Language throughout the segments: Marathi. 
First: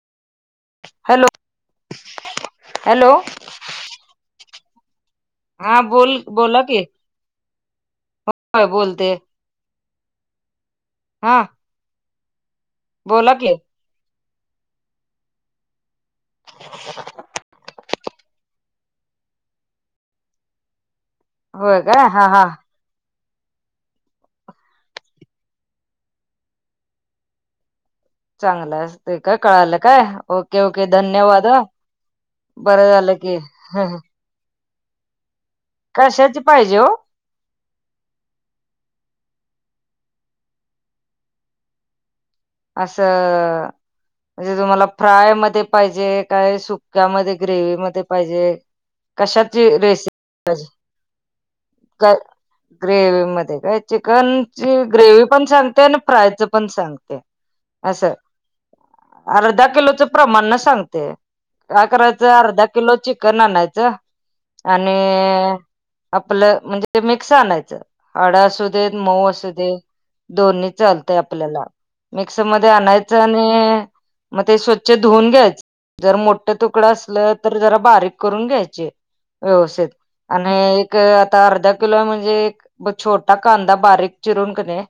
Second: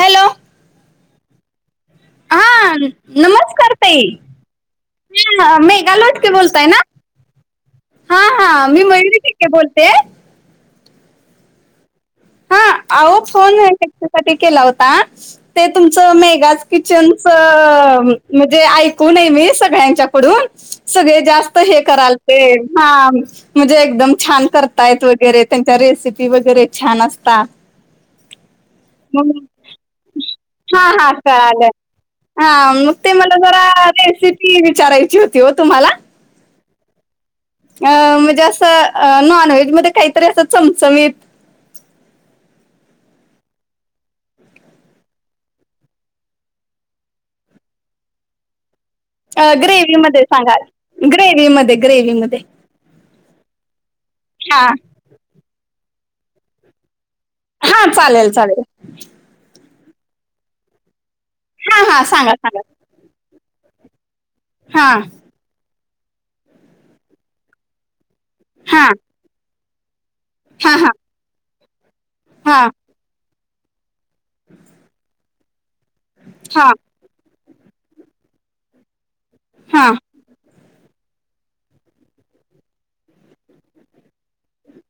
हॅलो. हॅलो. हा हॅलो नमस्कार ताई. हा ह मेगा बोल लोटके बोला बोलताय की ना? हा होय हां मी बोलते मयुरी बोलते. हां. हा अहो फोन ह्याच्यासाठी केला होता- ते तुमचं मेगाज किचनच म्हणजे ऐकू नये मी सगळ्यांच्याकडून सगळे जास्त हे होय काय कराल हा ते हा म्हणजे एकदम छान करतायेत वगैरे त्यांच्या रेसिपी वगैरे छान असत- ता चांगलं असतय, काय कळालं काय ओके -ओके हा हा धन्यवाद ह. कळालं हा बरं मग ते झालं मला की जरा रेसिपी विचारायची होती हो तुम्हाला. कशाची पाहिजे? अ म्हणजे असं नॉनव्हेजमध्ये काहीतरी असं चमचमीत असं म्हणजे तुम्हाला फ्राय मध्ये पाहिजे काय सुक्यामध्ये ग्रेवी मध्ये पाहिजे अ कशाची ग्रेव रेसिपी मध्ये सांगाल ग्रेव म ग्रेव मध्ये ग्रेव मध्ये काय हा चिकनची ग्रेवी पण सांगते आणि फ्रायच पण सांगते. हा असं चालेल चालेल अर्धा किलोच प्रमाण न सांगते हा काय हा करायचं सांगा सांगा अर्धा किलो चिकन आणायचं हा आणि, आपलं म्हणजे मिक्स आणायचं हाड असू हा देत मऊ असू देत. दोन्ही हा हा चालतय आपल्याला मिक्स हा मध्ये आणायचं. आणि, मग ते स्वच्छ धुऊून घ्यायचं जर मोठं हा तुकडं अस ल तर जरा बारीक करून घ्यायचे, व्यवस्थित हा आणि एक अर्धा किलो म्हणजे छोटा कांदा बारीक चिरून कानि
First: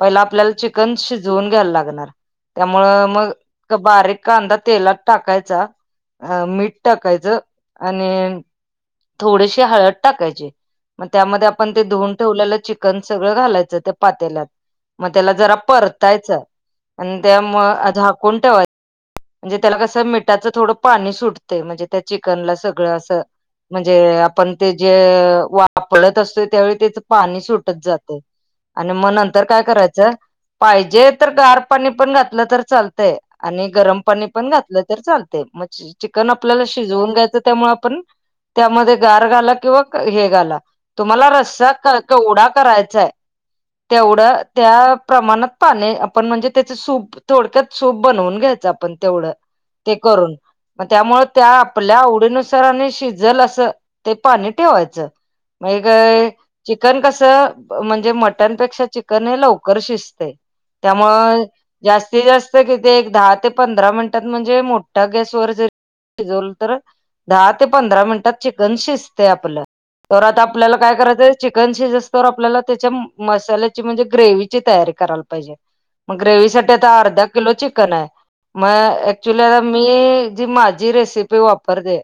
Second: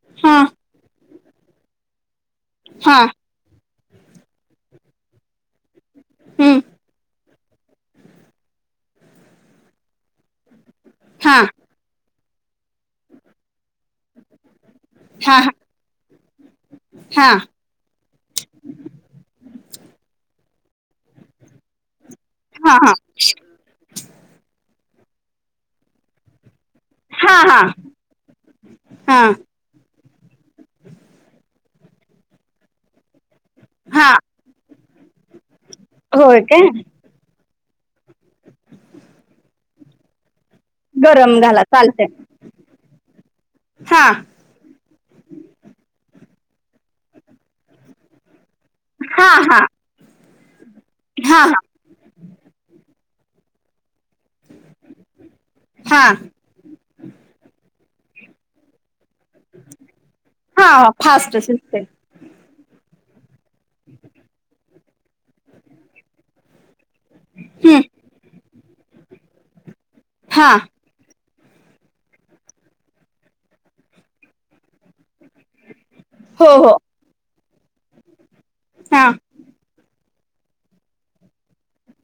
पहिला हा आपल्याला चिकन शिजवून घ्यायला लागणार त्यामुळ हा मग तो बारीक कांदा तेलात टाकायचा, अ हम्म मीठ टाकायचं. आणि थोडीशी हळद टाकायची मग हा त्यामध्ये आपण ते धुऊन ठेवलेलं चिकन सगळ घालायच त्या पातेल्यात मग त्याला हा जरा परत तायच आणि हा त्यामुळ, हा झाकून ठेवायचं. म्हणजे त्याला कसं मिठाचं थोडं पाणी सुटतय म्हणजे त्या चिकनला हा हा सगळं असं. म्हणजे आपण ते जे वाफळत असतोय त्यावेळी त्याच हा पाणी हा सुटत जातंत आणि मग हा नंतर काय करायचं पाहिजे तर गार पाणी पण घातलं तर चालतंय आणि गरम हा पाणी पण घातलं तर चालतत मग चिकन होय आपल्याला काय शिजवून घ्यायचं त्यामुळे आपण त्यामध्ये गार घाला किंवा हे घाला. तुम्हाला गरम घाला रस्सा चालते केवढा करायचाय हा तेवढं त्या प्रमाणात पाणी आपण म्हणजे त्याच सूप थोडक्यात सूप बनवून घ्यायचं आपण. हा तेवढं, हा ते करून मग त्यामुळे हा त्या आपल्या आवडीनुसारने शिजल असं ते पाणी ठेवायचं. मग हा एक चिकन कसं म्हणजे मटणपेक्षा चिकन चिकन हे लवकर शिजतंय हा फास्ट त्यामुळे शिजते जास्तीत जास्त किती एक दहा ते पंधरा मिनिटात म्हणजे मोठ्या गॅसवर जरी शिजवल तर दहा ते हम्म पंधरा मिनटात चिकन शिजतय आपलं, तवर आता हा आपल्याला काय करायच चिकन शिजोस्तर आपल्याला त्याच्या मसाल्याची म्हणजे ग्रेवची तयारी करायला - पाहिजे मग हो ग्रेवी हो साठी आता अर्धा किलो चिकन हाय. मग हा ऍक्चुली आता मी जी माझी रेसिपी वापरते-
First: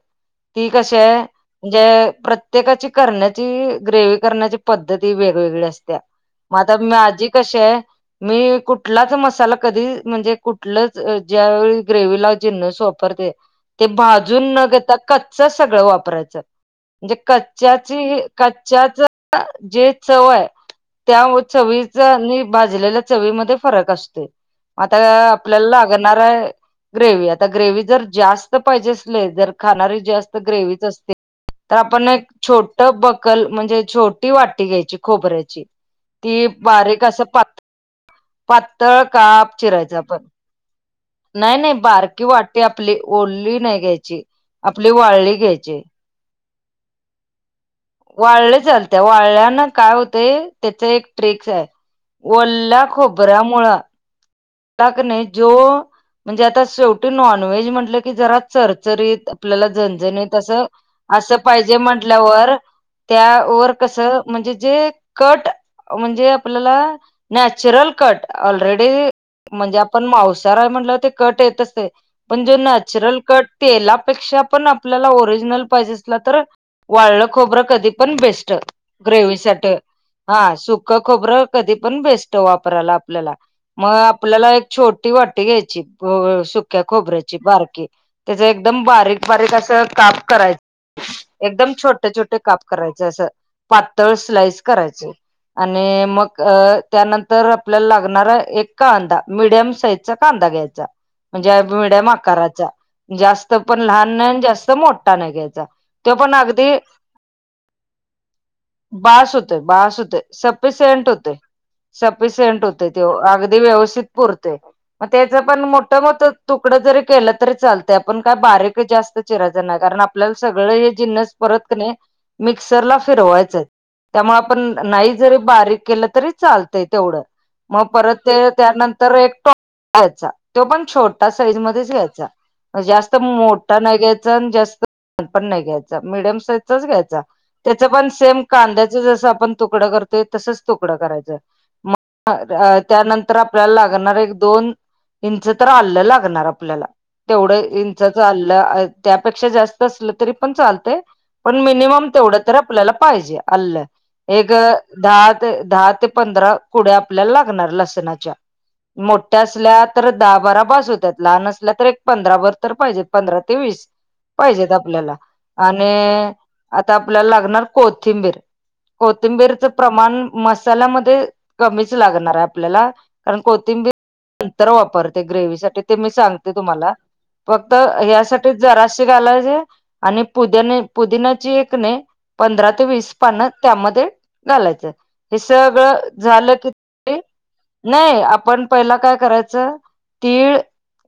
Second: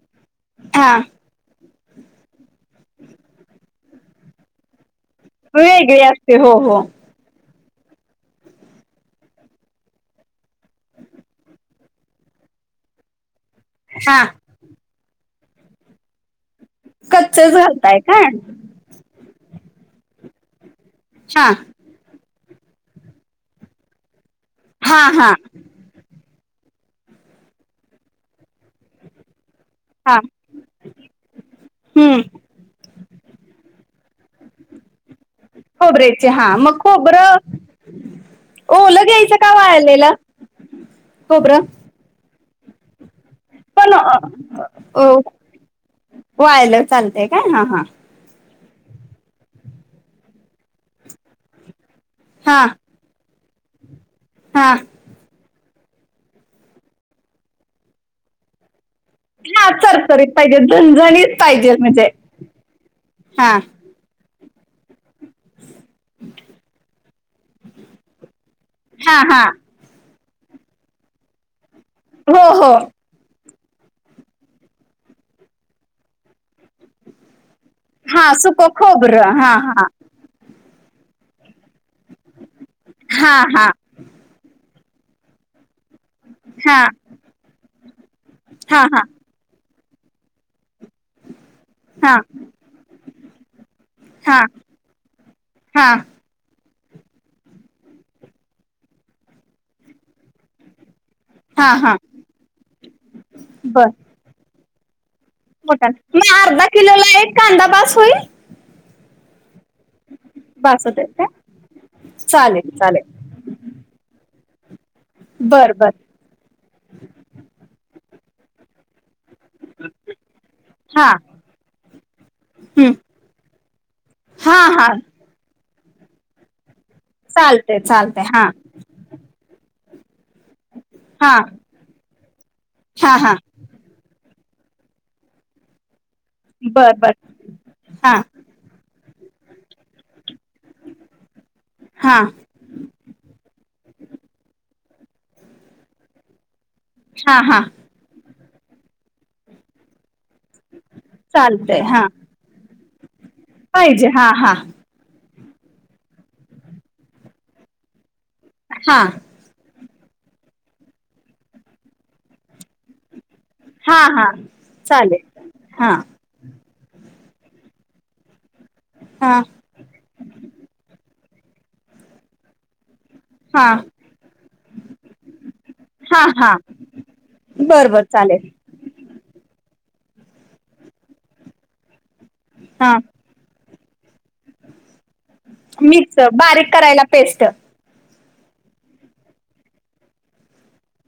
ती हा कशी आहे म्हणजे प्रत्येकाची करण्याची ग्रेवी करण्याची पद्धती ही वेग- वेगवेगळ्या असत्या वेगळी असते हो मग आता हो माझी कशी हाय - मी कुठलाच मसाला कधी म्हणजे कुठलंच ज्या वळी ग्रेव लावची न स वापरते ते हा भाजून न घेता कच सगळं वापरायचं म्हणजे कच्चेच घालताय का कच्च्याची कच्च्याच जे चव आहे त्या हा चवीचा आणि भाजलेल्या चवीमध्ये फरक असतो आता हा हा आपल्याला लाग ग्रे आता ग्रेवी जर जास्त पाहिजे असली तर खाणारी हा जास्त ग्रेवीच असते तर आपण हम्म एक छोट बकल म्हणजे छोटी वाटी घ्यायची खोबऱ्याची खोबरेचे ती हा मग बारीक असं खोबरं प पातळ ओलं घ्यायचं का काप चिरायचा वाळलेलं पण नाही खोबरं नाही बारकी वाटी आपली ओढली नाही पण घ्यायची आपली वाळली घ्यायची बायलेर चालतय काय हा हां वाळले चालत वाढल्यान काय होतेय त्याच एक ट्रिकस आहे हा वल्ला खबरा मुळां हा कणी जो म्हणजे आता शेवटी नॉनव्हेज म्हटलं जरा चरचरीत आपल्याला हा चरचरीत झणझणीत अस, पाहिजे झणझणीत असं पाहिजे म्हणजे म्हटल्यावर हा त्यावर कस म्हणजे जे कट- म्हणजे आपल्याला नॅचरल कट ऑलरेडी ह हा म्हणजे आपण मावसार हाय म्हणटल्यावर ते कट येत असतय हो पण जो हो नॅचरल कट तेलापेक्षा पण आपल्याला ओरिजिनल पाहिजे असला तर वाळलं खोबरं कधी पण हा बेस्ट सुक ग्रेवी खोबरं हा साठ हा हा सुक खोबरं कधी पण बेस्ट वापरायला आपल्याला. हा हा मग आपल्याला एक छोटी वाटी घ्यायची प हा सुक्या खोबऱ्याची बारकी त्याज एकदम हा हा बारीक बारीक अस काप कराय एकदम छोट हा छोट काप करायचे असं पातळ स्लाइस हा करायचय. हा आणि मग अ त्यानंतर आपल्याला लागणारा एक कांदा मिडियम साईजचा कांदा घ्यायचा. म्हणजे हा हा मिडीयम आकाराचा जास्त पण लहान नाय जास्त मोठा नाय घ्याय मोठ म अर्धा किलो ला एक कांदा बास होईल. बास होतं बास होतं. बास होतोय सफिशिंयट काय? होतय सफिशियंट चालेल होतय त्यो चालेल अगदी व्यवस्थित पुरतय. म त्याच पण बर बर मोठ मोठ तुकडं जरी केलं तरी चालतंय आपण काय बारीक जास्त चिरायच नाय कारण आपल्याला सगळ हे हा जिनस परत कनी हं. मिक्सरला फिरवायचंय. त्यामुळ हा आपण हा नाही जरी बारीक केलं तरी चालतय तेवढं चालतंय म परत चालतंय हा ते त्यानंतर एक टॉप घ्यायचा तो पण छोटा हा साईज मध्येच घ्यायचा. मं जास्त हा हा मोठ मोठा नाय घ्यायचा आणि जास्त पण नाय घ्यायचा मिडयम साईजचाच बर बर घ्यायचा त्याच पण हा सेम कांद्याच जस आपण तुकड करतोय तसच तुकडं करायच हा मग त्यानंतर आपल्याला लागणार एक दोन इंच तर आल्लं लागणार आपल्याला हा हा तेवढं इंचाचं आल्ल त्यापेक्षा जास्त असलं तरी पण चालतय पण चालतंय हा मिनीमम तेवढ तर आपल्याला पाहिजे आल्ल पाहिजे हा एक हा दहा ते दहा ते पंधरा कुड्या आपल्याला लागणार लसणाच्या हा मो ठ्या असल्या तर दहा बारा बास होत्यात लहान असल्या तर एक पंधराभर तर पाहिजेत पंधरा ते वीस हा हा पाहिजेत आपल्याला चालेल हा आणि आता आपल्याला लागणार कोथिंबीर हा कोथिंबीरच प्रमाण मसाल्यामध्ये कमीच लागणार आहे आपल्याला कारण हा कोथिंबीर नंतर वापरते ग्रेविसाठी ते मी हा सांगते हा तुम्हाला फक्त बर बर चालेल यासाठी जराशी घालायचे आणि पुदयाने पुदिनाची ये किनाय पंधरा ते हा वीस पान त्यामध्य घालायचं हे सगळं मिक्स झालं बारीक की, करायला पेस्ट नाही आपण पहिला काय करायचं तीळ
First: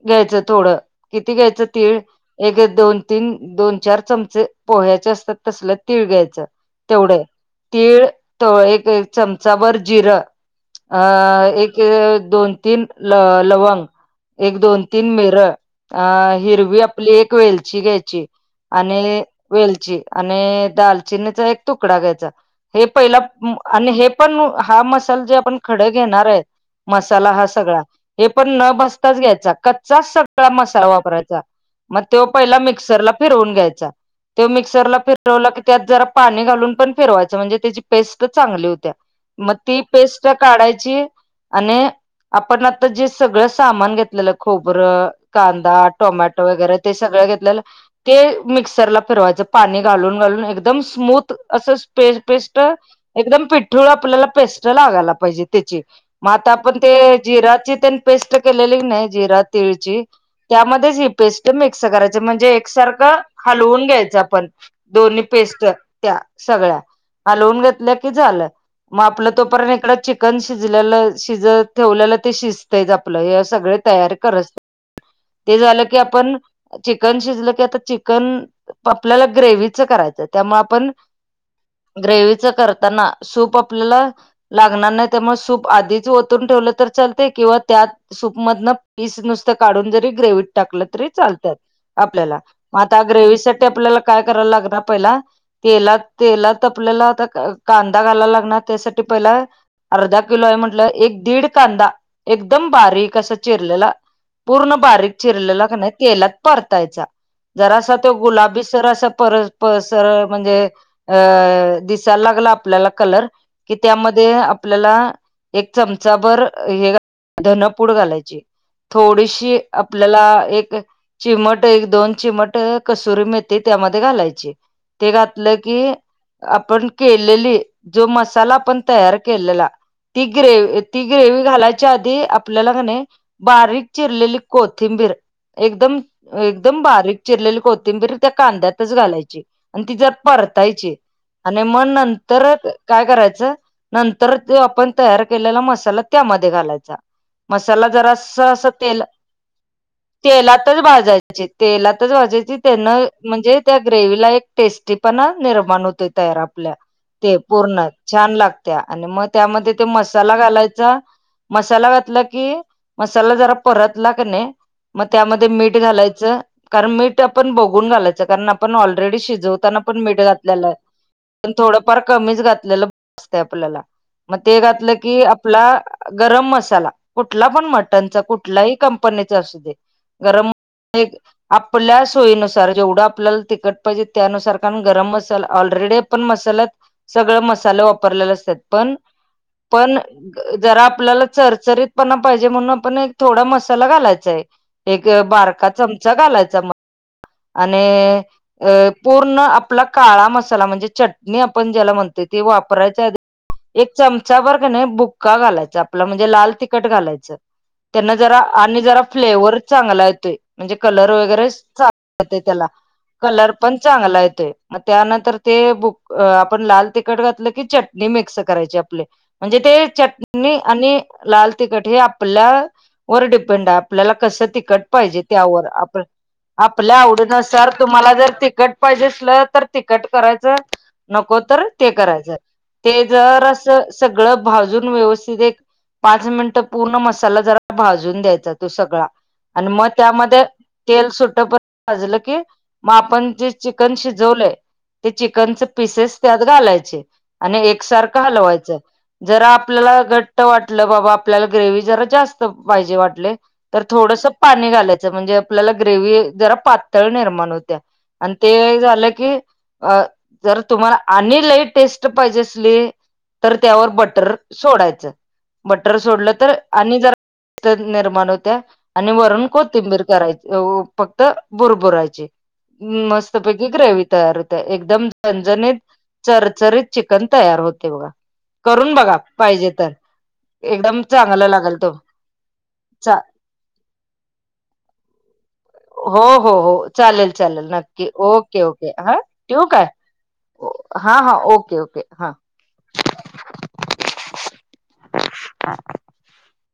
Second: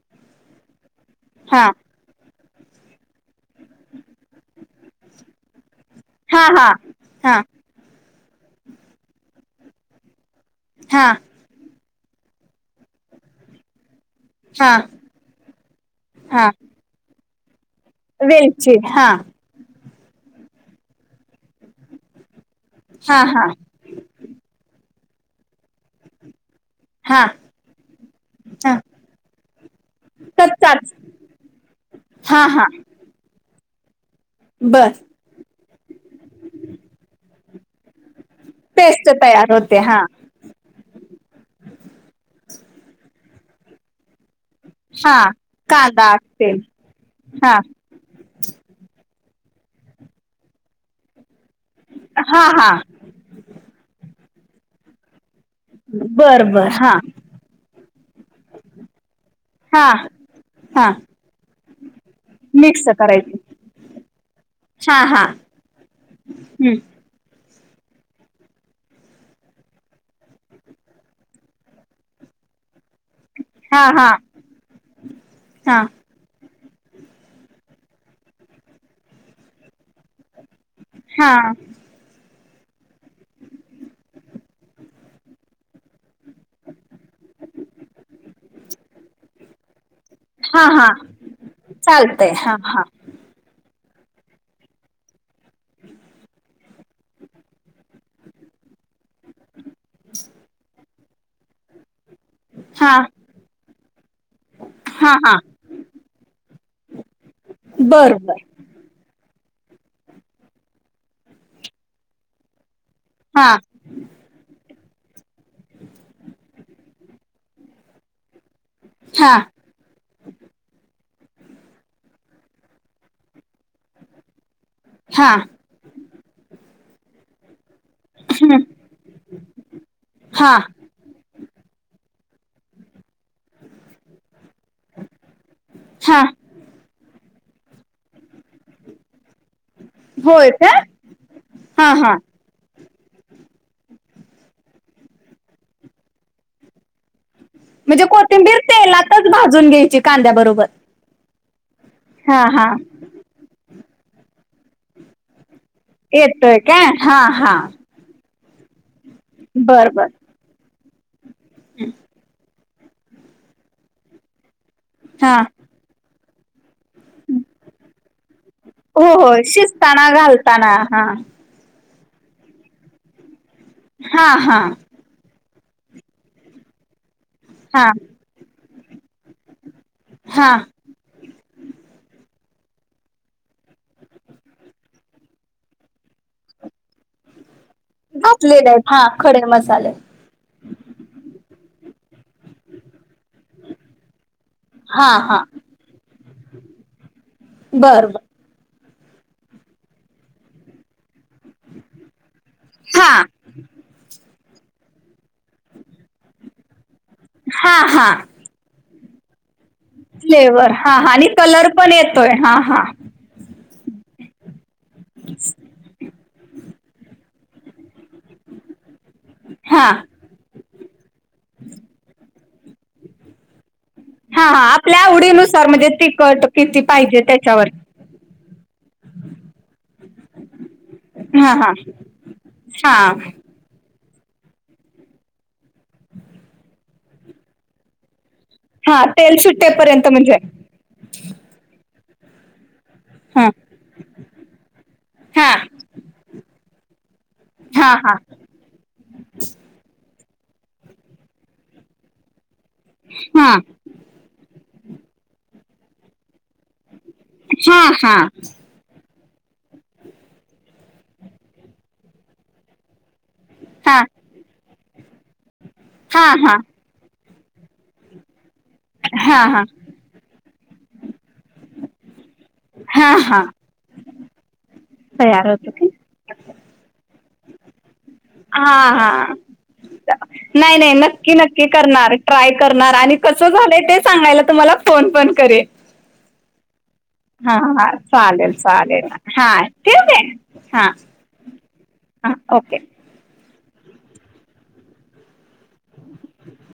घ्यायचं थोडं किती घ्यायचं हा तीळ एक दोन तीन दोन चार चमच पोह्याचे असतात तसल तीळ घ्यायचं हा हा तेवढं हा तीळ एक चमचाभर जिरं अ हा एक दोन तीन ल लवंग एक हा दोन तीन मिर अ हा हिरवी आपली एक वेल ची घ्यायची वेलची आणि हा वेलची आणि दालचिनीचा एक तुकडा घ्यायचा हे पहिला हा हा मं आणि हे पण हा मसाल जे आपण खडे घेणार ये मसाला हा सगळा हे पण न हा भसताच घ्यायचा कच्चाच सगळा मसाला कच्चाच वापरायचा. मग त्यो हा पहिला हा मिक्सरला फिरवून घ्यायचा. त्यो बर मिक्सरला फिरवला की त्यात जरा पाणी घालून पण फिरवायचं म्हणजे त्याची पेस्ट चांगली होत्या पेस्ट म तयार होते ती हा पेस्ट काढायची आणि आपण आता जे सगळं सामान घेतलेलं खोबरं, हा कांदा, टोमॅटो वगैरे ते सगळं हा घेतलेलं ते मिक्सरला फिरवायचं पाणी घालून घालून एकदम स्मूत असं पे हा पेस्ट हा एकदम पिठूळ आपल्याला पेस्ट लागायला पाहिजे. त्याची मग बर आता बर आपण हा ते जिराची त्या पेस्ट केलेली नाही जिरा हा तिळची. हा त्यामध्येच ही पेस्ट मिक्स करायची म्हणजे, मिक्स एकसारखं करायची हलवून घ्यायचं आपण. हा दोन्ही हा पेस्ट त्या हम्म सगळ्या हलवून घेतलं की झालं मग आपलं तो पर्य इक च कण शिजल्याल शिजत ठेवल्या ल. आपलं हे सगळे हा हा तयार कर ते हा झालं की आपण चिकन शिजलं की आता चिकन आपल्याला ग्रेवचं करायचं त्यामूळ आपण. हा. ग्रेवीच करताना सूप आपल्याला लागणार नाही. त्यामुळे सूप आधीच ओतून ठेवलं तर लते किंवा त्यात सूपमधन पीस नुसत काढून जरी ग्रेव. हा टाकलं हा तरी चालतात चालतय आपल्याला हा मग हा आता ग्रेव साठी आपल्याला काय करायला लागणार पहिला तेला तेला तपलेला आता कांदा घालायला लागणार त्यासाठी पहिला. अर्धा किलो आहे. म्हटलं एक दीड कांदा एकदम हा बारीक असं चिरलेला पूर्ण हा बारीक हा चिरलेला का नाही, तेलात परतायचा जरा तो बर बर गुलाबी सर असं परत स म्हणजे अ दिसायला लागला आपल्याला कलर हा क. त्यामध्ये आप आपल्याला एक चमचा भर हे धनपूड घालायची हा थोडीशी आपल्याला एक. चिमट एक दोन चिमट कसुरी मेथी त्यामध्ये घालायची. ते हा घातलं की आपण केलेली जो मसाला आपण तयार. के ती हा ग्रेव ती ग्रेव घालायच्या आधी आपल्याला. बारीक चिरलेली कोथिंबीर एकदम, हा एकदम बारीक चिरलेली कोथिंबीर. त्या कांद्यातच घालायची आणि ती जर होय का परतायची आणि मग हा न हा तर काय करायचं. नंतर जो आपण तयार केलेला मसाला त्यामध्ये घालायचा. मसाला म्हणजे जरा अस, कोथिंबीर अस तेल तेलातच भाजून घ्यायची कांद्या बरोबर तेलातच भाजायच तेलातच हा वाजयची हा त्यान, म्हणजे त्या ग्रेवला एक टेस्टी पणा नि मानवते तयार येतोय आपल्या काय हा ते हा पूर्ण छान लागत्या आणि मग त्यामध्ये ते बर बर मसाला घालायचा मसाला घातला की. मसाला जरा परतला क नाही मग हा त्यामध्ये मीठ झालायचं, कारण मीठ ते आपण बघून घालायचं कारण आपण हो ऑलरेडी हो शिजवताना पण शिजताना मीठ घातलेलं घालताना आहे. हा पण थोडंफार कमीच घातलेलं. असते आपल्याला हा मग ते हा घातलं की आपला गरम मसाला कुठला पण हा मटणचा कुठलाही कंपनीच असू दे गरम. हा आपल्या सोयीनुसार जेवढं आपल्याला तिखट पाहिजे त्यानुसार कारण गरम मसाला ऑलरेडी मत सग मसाला सगळ मसल वाप घातलेले आहेत हा खडे मसाले जरा आपल्याला चरचरीतपणा पाहिजे म्हणून आपण एक थोडा मसाला घालायचाय. एक हा हा बारका चमचा घालायचा मग आणि बर बर अ पूर्ण आपला काळा मसाला म्हणजे चटणी आपण ज्याला म्हणते तेी वापरायच्या हा आधी एक चमचावरर का नाही बुक्का घालायच आपलं म्हणजे लाल तिखट घालायचं. हा हा त्यांना जरा आणि जरा फ्लेवर चांगला येतोय फ्लेवर म्हणजे हा कलर हा आणि वगैरे कलर पण येतोय ते हा त्याला हा कलर पण चांगला येतोय मग त्यानंतर ते बुक आपण लाल तिकट घातलं. च मिक्स करायची आप म्हणजे ते हा आणिनी लाल ती कट अपला व डीपंडा आपल्याला कस हा त हा कट आपल्या पाहिजे, त्यावर आवडीनुसार म्हणजे आप तिखट किती आपल्या पाहिजे आवडीनं त्याच्यावर सर तुम्हाला जर त कट पाहिजे असल तर तखट करायचं, नको हा तर हा ते करायचं. हा ते जर अस सगळं भाजून व्यवस्थित एक पाच मिनटं पूर्ण मसाला जरा भाजून द्यायचा. तो हा सगळा तेल आणि मग सुटेपर्यंत म्हणजे त्यामध्ये तेल सुट्ट प भाजलं की मग आपण हा जे चिकन शिजवलंय ते हा चिकनचे पिसेस त्यात घालायचे. आणि हा हा एकसारखा हलवायचं. जरा आपल्याला घट्ट वाटलं बाबा आपल्याला ग्रेव जरा जास्त पाहिजे वाटले हा तर थोडस पाणी घालायचं म्हणजे आपल्याला ग्रेवही जरा पातळ हा हा तुम पाहिजे अस तर त्यावर हा बटर सोडायचं. मटर हा सोडलं तर हा आणि जरा निर्माण होत्या आणि हा वरून हा कोतिंबीर करायच. फक्त बुरबुराचे हा हा मस्तपैकी ग्रेवी तयार हो. एकदम तयार होत झनजणीत की चरचरीत चिकन तयार होते बघा. हा करून हा बघा पाहिजे तर नाही नाही एकदम नक्की चांगला नक्की लागल तो करणार ट्राय करणार आणि चा झालंय ते सांगायला तुम्हाला फोन पण करे हो हो हो चालेल चालेल नक्की ओके ओके हा ठेवू काय? हा हा ओके ओके ह. हां ओके. हा. ह.